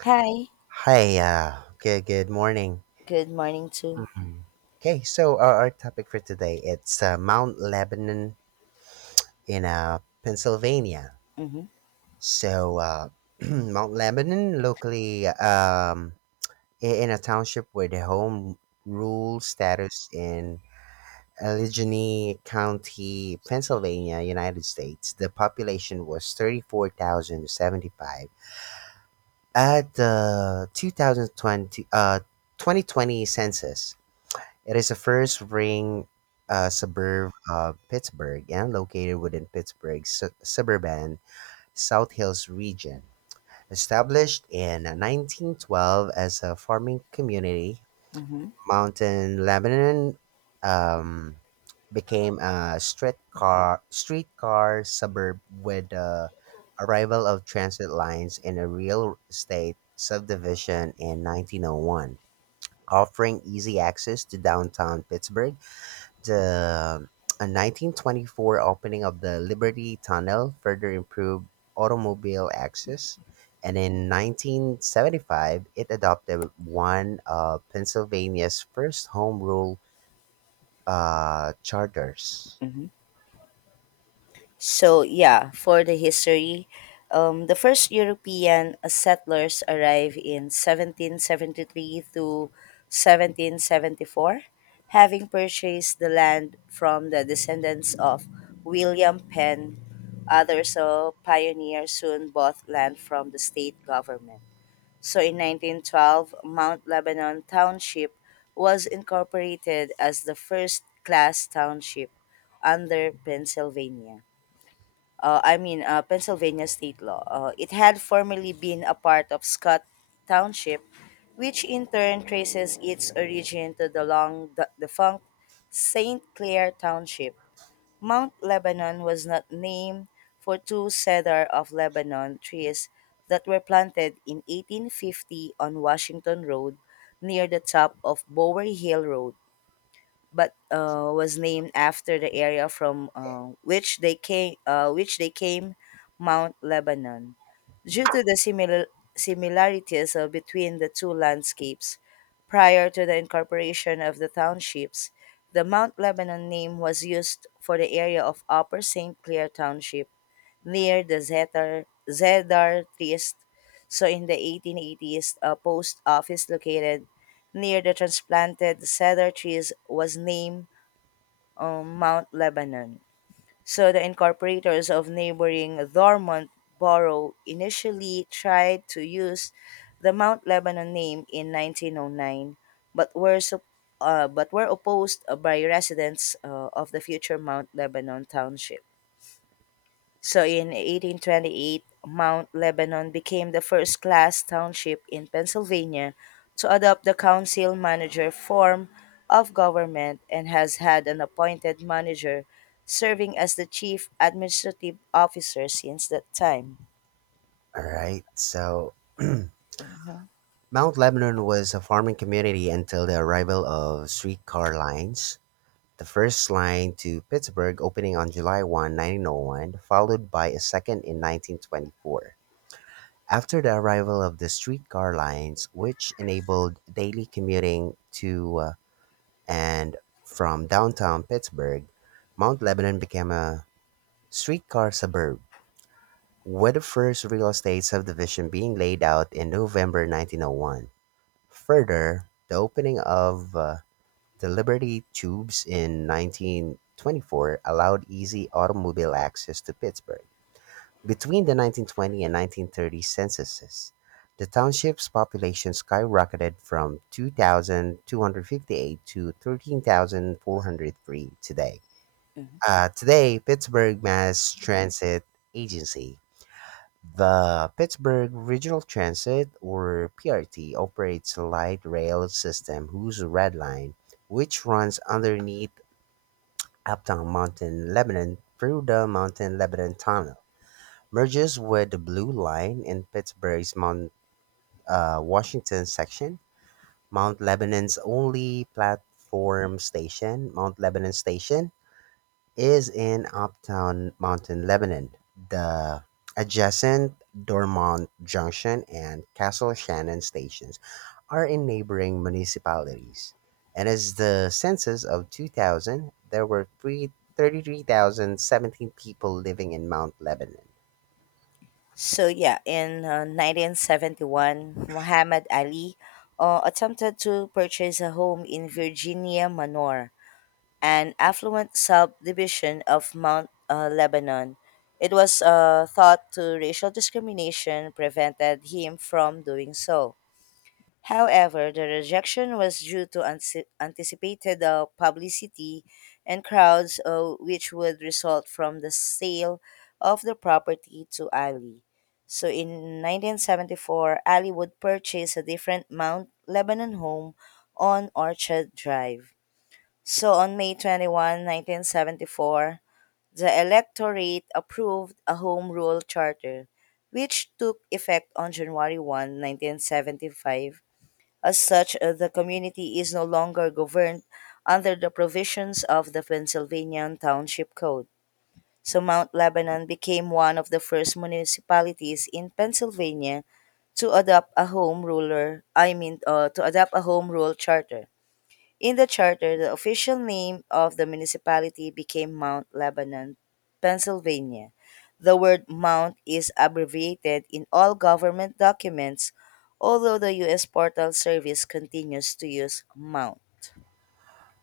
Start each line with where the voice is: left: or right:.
left: Hi,
right: Hi, good morning.
left: good morning too.
right: Mhm. Okay, so our topic for today it's Mount Lebanon in Pennsylvania. So Mount Lebanon, locally, in a township where the home rule status in Allegheny County, Pennsylvania, United States, the population was 34,075 at the 2020 census. It is the first ring suburb of Pittsburgh and located within Pittsburgh's suburban South Hills region. Established in 1912 as a farming community,
left: hmm
right: Mountain Lebanon um, became a streetcar suburb with the arrival of transit lines and a real estate subdivision in 1901, offering easy access to downtown Pittsburgh. The 1924 opening of the Liberty Tunnel further improved automobile access, and in 1975, it adopted one of Pennsylvania's first home rule charters.
left: hmm So yeah, for the history, the first European settlers arrived in 1773 to 1774, having purchased the land from the descendants of William Penn. Others, pioneers, soon bought land from the state government. So in 1912, Mount Lebanon Township was incorporated as the first class township under Pennsylvania. Pennsylvania state law. It had formerly been a part of Scott Township, which in turn traces its origin to the long defunct St. Clair Township. Mount Lebanon was not named for two cedar of Lebanon trees that were planted in 1850 on Washington Road near the top of Bower Hill Road but was named after the area from which they came, Mount Lebanon. Due to the similarities between the two landscapes, prior to the incorporation of the townships, the Mount Lebanon name was used for the area of Upper St. Clair Township near the Zedar Trist, so in the 1880s, a post office located near the transplanted cedar trees was named Mount Lebanon. So the incorporators of neighboring Dormont Borough initially tried to use the Mount Lebanon name in 1909, but were sup- but were opposed by residents of the future Mount Lebanon Township. So in 1828, Mount Lebanon became the first class township in Pennsylvania to adopt the council manager form of government and has had an appointed manager serving as the chief administrative officer since that time.
right: All right, so Mount Lebanon was a farming community until the arrival of streetcar lines. The first line to Pittsburgh opening on July 1st, 1901, followed by a second in 1924. After the arrival of the streetcar lines, which enabled daily commuting to and from downtown Pittsburgh, Mount Lebanon became a streetcar suburb, with the first real estate subdivision being laid out in November 1901. Further, the opening of the Liberty Tubes in 1924 allowed easy automobile access to Pittsburgh. Between the 1920 and 1930 censuses, the township's population skyrocketed from 2,258 to 13,403 today.
left: Mhm.
right: Today, Pittsburgh Mass Transit Agency, the Pittsburgh Regional Transit or PRT, operates a light rail system whose Red Line, which runs underneath Uptown Mountain, Lebanon, through the Mountain Lebanon Tunnel merges with the Blue Line in Pittsburgh's Mount Washington section. Mount Lebanon's only platform station, Mount Lebanon Station, is in Uptown Mountain, Lebanon. The adjacent Dormont Junction and Castle Shannon stations are in neighboring municipalities. And as the census of 2000, there were three thirty-three thousand seventeen people living in Mount Lebanon.
left: So yeah, in 1971, Muhammad Ali attempted to purchase a home in Virginia Manor, an affluent subdivision of Mount Lebanon. It was thought to racial discrimination prevented him from doing so. However, the rejection was due to anticipated publicity and crowds, which would result from the sale of the property to Ali. So in 1974, Ali would purchase a different Mount Lebanon home on Orchard Drive. So on May 21, 1974, the electorate approved a Home Rule Charter, which took effect on January 1, 1975. As such, the community is no longer governed under the provisions of the Pennsylvania Township Code. So Mount Lebanon became one of the first municipalities in Pennsylvania to adopt a home ruler, I mean, to adopt a home rule charter. In the charter, the official name of the municipality became Mount Lebanon, Pennsylvania. The word Mount is abbreviated in all government documents, although the U.S. Postal Service continues to use Mount.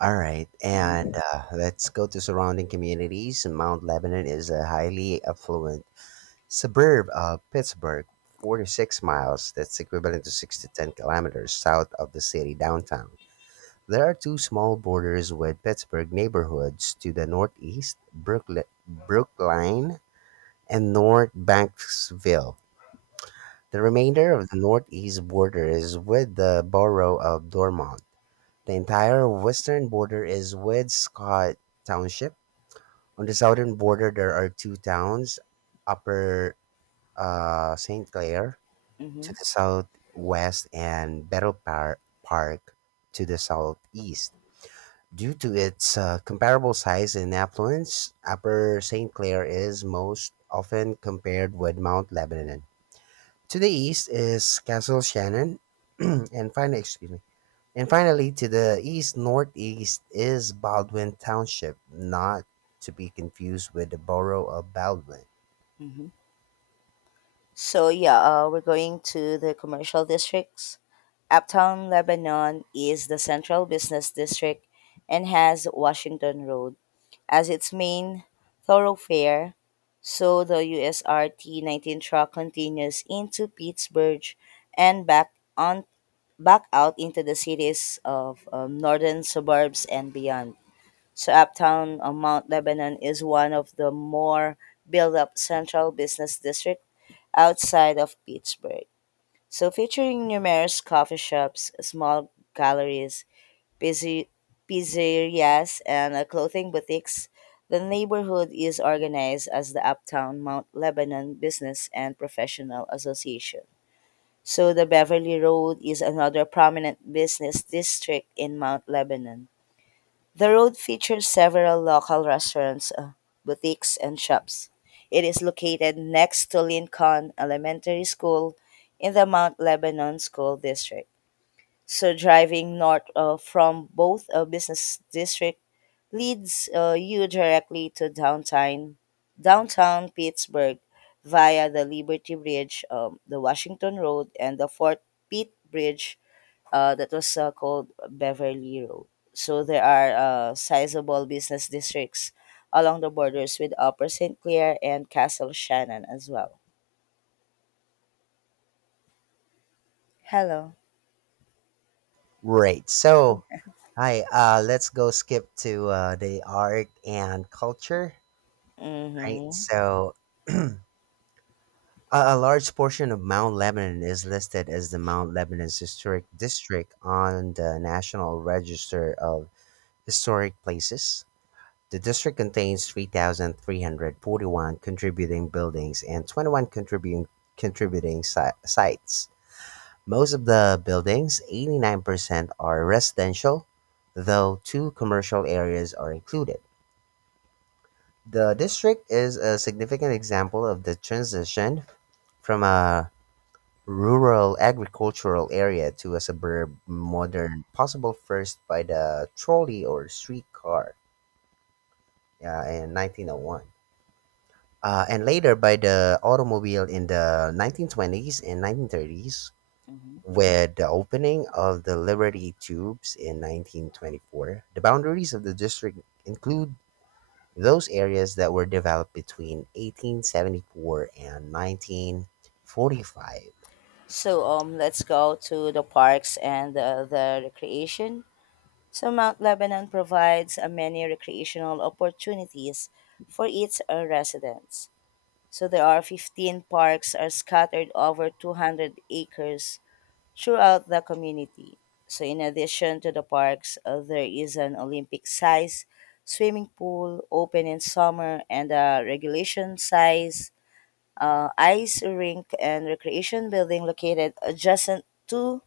right: All right, and
left: Mhm,
right: let's go to surrounding communities. Mount Lebanon is a highly affluent suburb of Pittsburgh, 46 miles, that's equivalent to 6 to 10 kilometers south of the city downtown. There are two small borders with Pittsburgh neighborhoods to the northeast, Brookline and North Banksville. The remainder of the northeast border is with the borough of Dormont. The entire western border is with Scott Township. On the southern border, there are two towns, Upper St. Clair to
left: mhm,
right: the southwest and Battle Park to the southeast. Due to its comparable size and affluence, Upper St. Clair is most often compared with Mount Lebanon. To the east is Castle Shannon, and finally, excuse me, and finally, to the east northeast is Baldwin Township, not to be confused with the borough of Baldwin.
left: mhm. So, yeah, we're going to the commercial districts. Uptown Lebanon is the central business district and has Washington Road as its main thoroughfare, so the USRT 19 track continues into Pittsburgh and on back out into the cities of northern suburbs and beyond. So uptown Mount Lebanon is one of the more built-up central business district outside of Pittsburgh. So featuring numerous coffee shops, small galleries, pizze- pizzerias, and clothing boutiques. The neighborhood is organized as the Uptown Mount Lebanon Business and Professional Association. So the Beverly Road is another prominent business district in Mount Lebanon. The road features several local restaurants, boutiques, and shops. It is located next to Lincoln Elementary School in the Mount Lebanon School District. So driving north from both a business district leads you directly to downtown Pittsburgh via the Liberty Bridge, the Washington Road, and the Fort Pitt Bridge that was called Beverly Road. So there are sizable business districts along the borders with Upper St. Clair and Castle Shannon as well. Hello.
right: Right. So, hi, let's go skip to the art and culture. Right.
left: Mm-hmm.
right: So, a large portion of Mount Lebanon is listed as the Mount Lebanon's Historic District on the National Register of Historic Places. The district contains 3,341 contributing buildings and 21 contributing sites. Most of the buildings, 89%, are residential, though two commercial areas are included. The district is a significant example of the transition from a rural agricultural area to a suburb modern, possible first by the trolley or streetcar in 1901. And later by the automobile in the 1920s and 1930s. With the opening of the Liberty Tubes in 1924, the boundaries of the district include those areas that were developed between 1874 and 1945.
left: So let's go to the parks and the recreation. So Mount Lebanon provides many recreational opportunities for its residents. So there are 15 parks are scattered over 200 acres throughout the community. So in addition to the parks, there is an Olympic-size swimming pool open in summer and a regulation-size ice rink and recreation building located adjacent to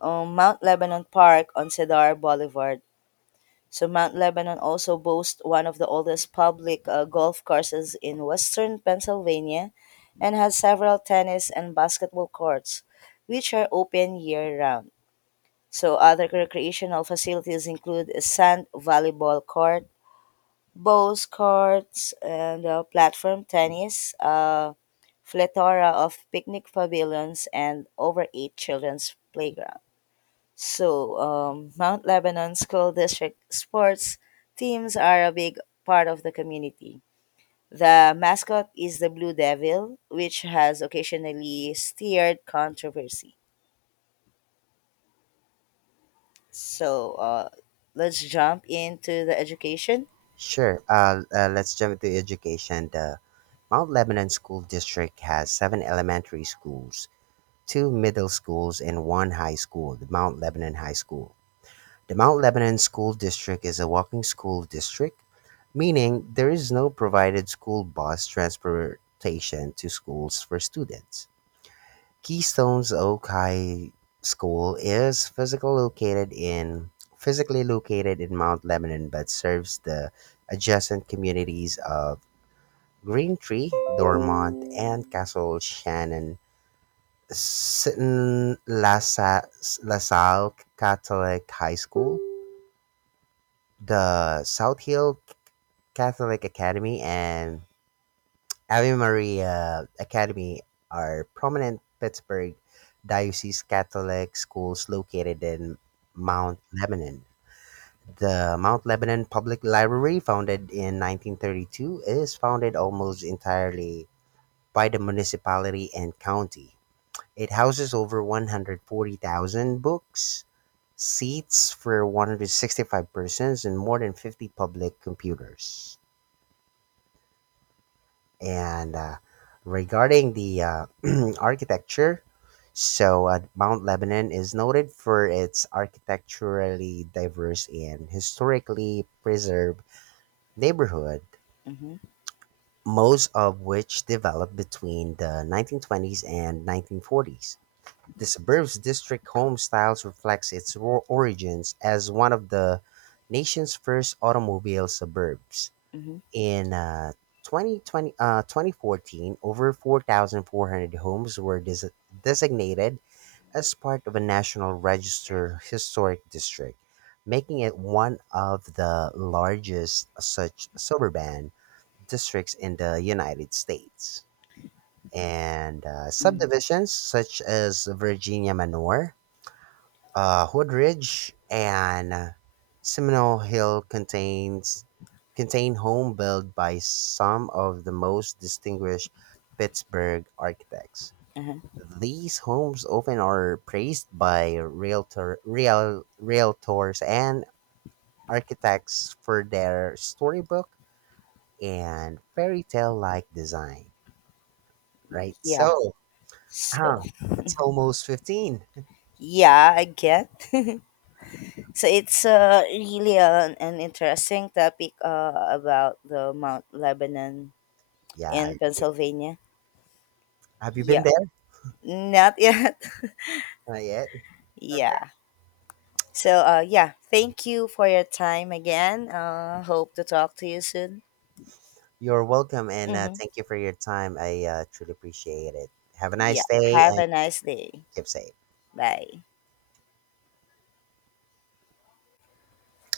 left: Mount Lebanon Park on Cedar Boulevard. So Mount Lebanon also boasts one of the oldest public golf courses in western Pennsylvania and has several tennis and basketball courts, which are open year round. So other recreational facilities include a sand volleyball court, Bowls courts and platform tennis, a plethora of picnic pavilions, and over eight children's playgrounds. So, Mount Lebanon School District sports teams are a big part of the community. The mascot is the Blue Devil, which has occasionally stirred controversy. So, let's jump into the education.
right: Sure, let's jump into education. The Mount Lebanon School District has seven elementary schools, two middle schools, and one high school, the Mount Lebanon High School. The Mount Lebanon School District is a walking school district, meaning there is no provided school bus transportation to schools for students. Keystone's Oak High School is physically located in Mount Lebanon but serves the adjacent communities of Green Tree, Dormont, and Castle Shannon. Seton La Salle Catholic High School, the South Hill Catholic Academy, and Ave Maria Academy are prominent Pittsburgh Diocese Catholic schools located in Mount Lebanon. The Mount Lebanon Public Library, founded in 1932, is founded almost entirely by the municipality and county. It houses over 140,000 books, seats for 165 persons, and more than 50 public computers. And regarding the architecture, so Mount Lebanon is noted for its architecturally diverse and historically preserved neighborhood,
left: Mm-hmm,
right: most of which developed between the 1920s and 1940s. The suburbs district home styles reflects its origins as one of the nation's first automobile suburbs.
left: mm-hmm,
right: In 2014, over 4,400 homes were designated as part of a National Register Historic District, making it one of the largest such suburban districts in the United States. And subdivisions such as Virginia Manor, Hoodridge, and Seminole Hill contain home built by some of the most distinguished Pittsburgh architects.
left: uh-huh.
right: These homes often are praised by realtors and architects for their storybook and fairy tale like design. Right?
left: Yeah.
right: So,
left: So,
right: uh, it's almost 15.
left: yeah, I get. So it's really an interesting topic about the Mount Lebanon
right: Yeah, I
left: in
right: agree.
left: Pennsylvania.
right: Have you been
left: Yeah,
right: there?
left: not yet.
right: Not yet.
left: Yeah. So yeah, thank you for your time again. Hope to talk to you soon.
right: You're welcome, and
left: Mm-hmm.
right: thank you for your time. I truly appreciate it. Have a
left: Yeah.
right: nice day
left: Have
right: and
left: a nice day.
right: keep safe.
left: Bye.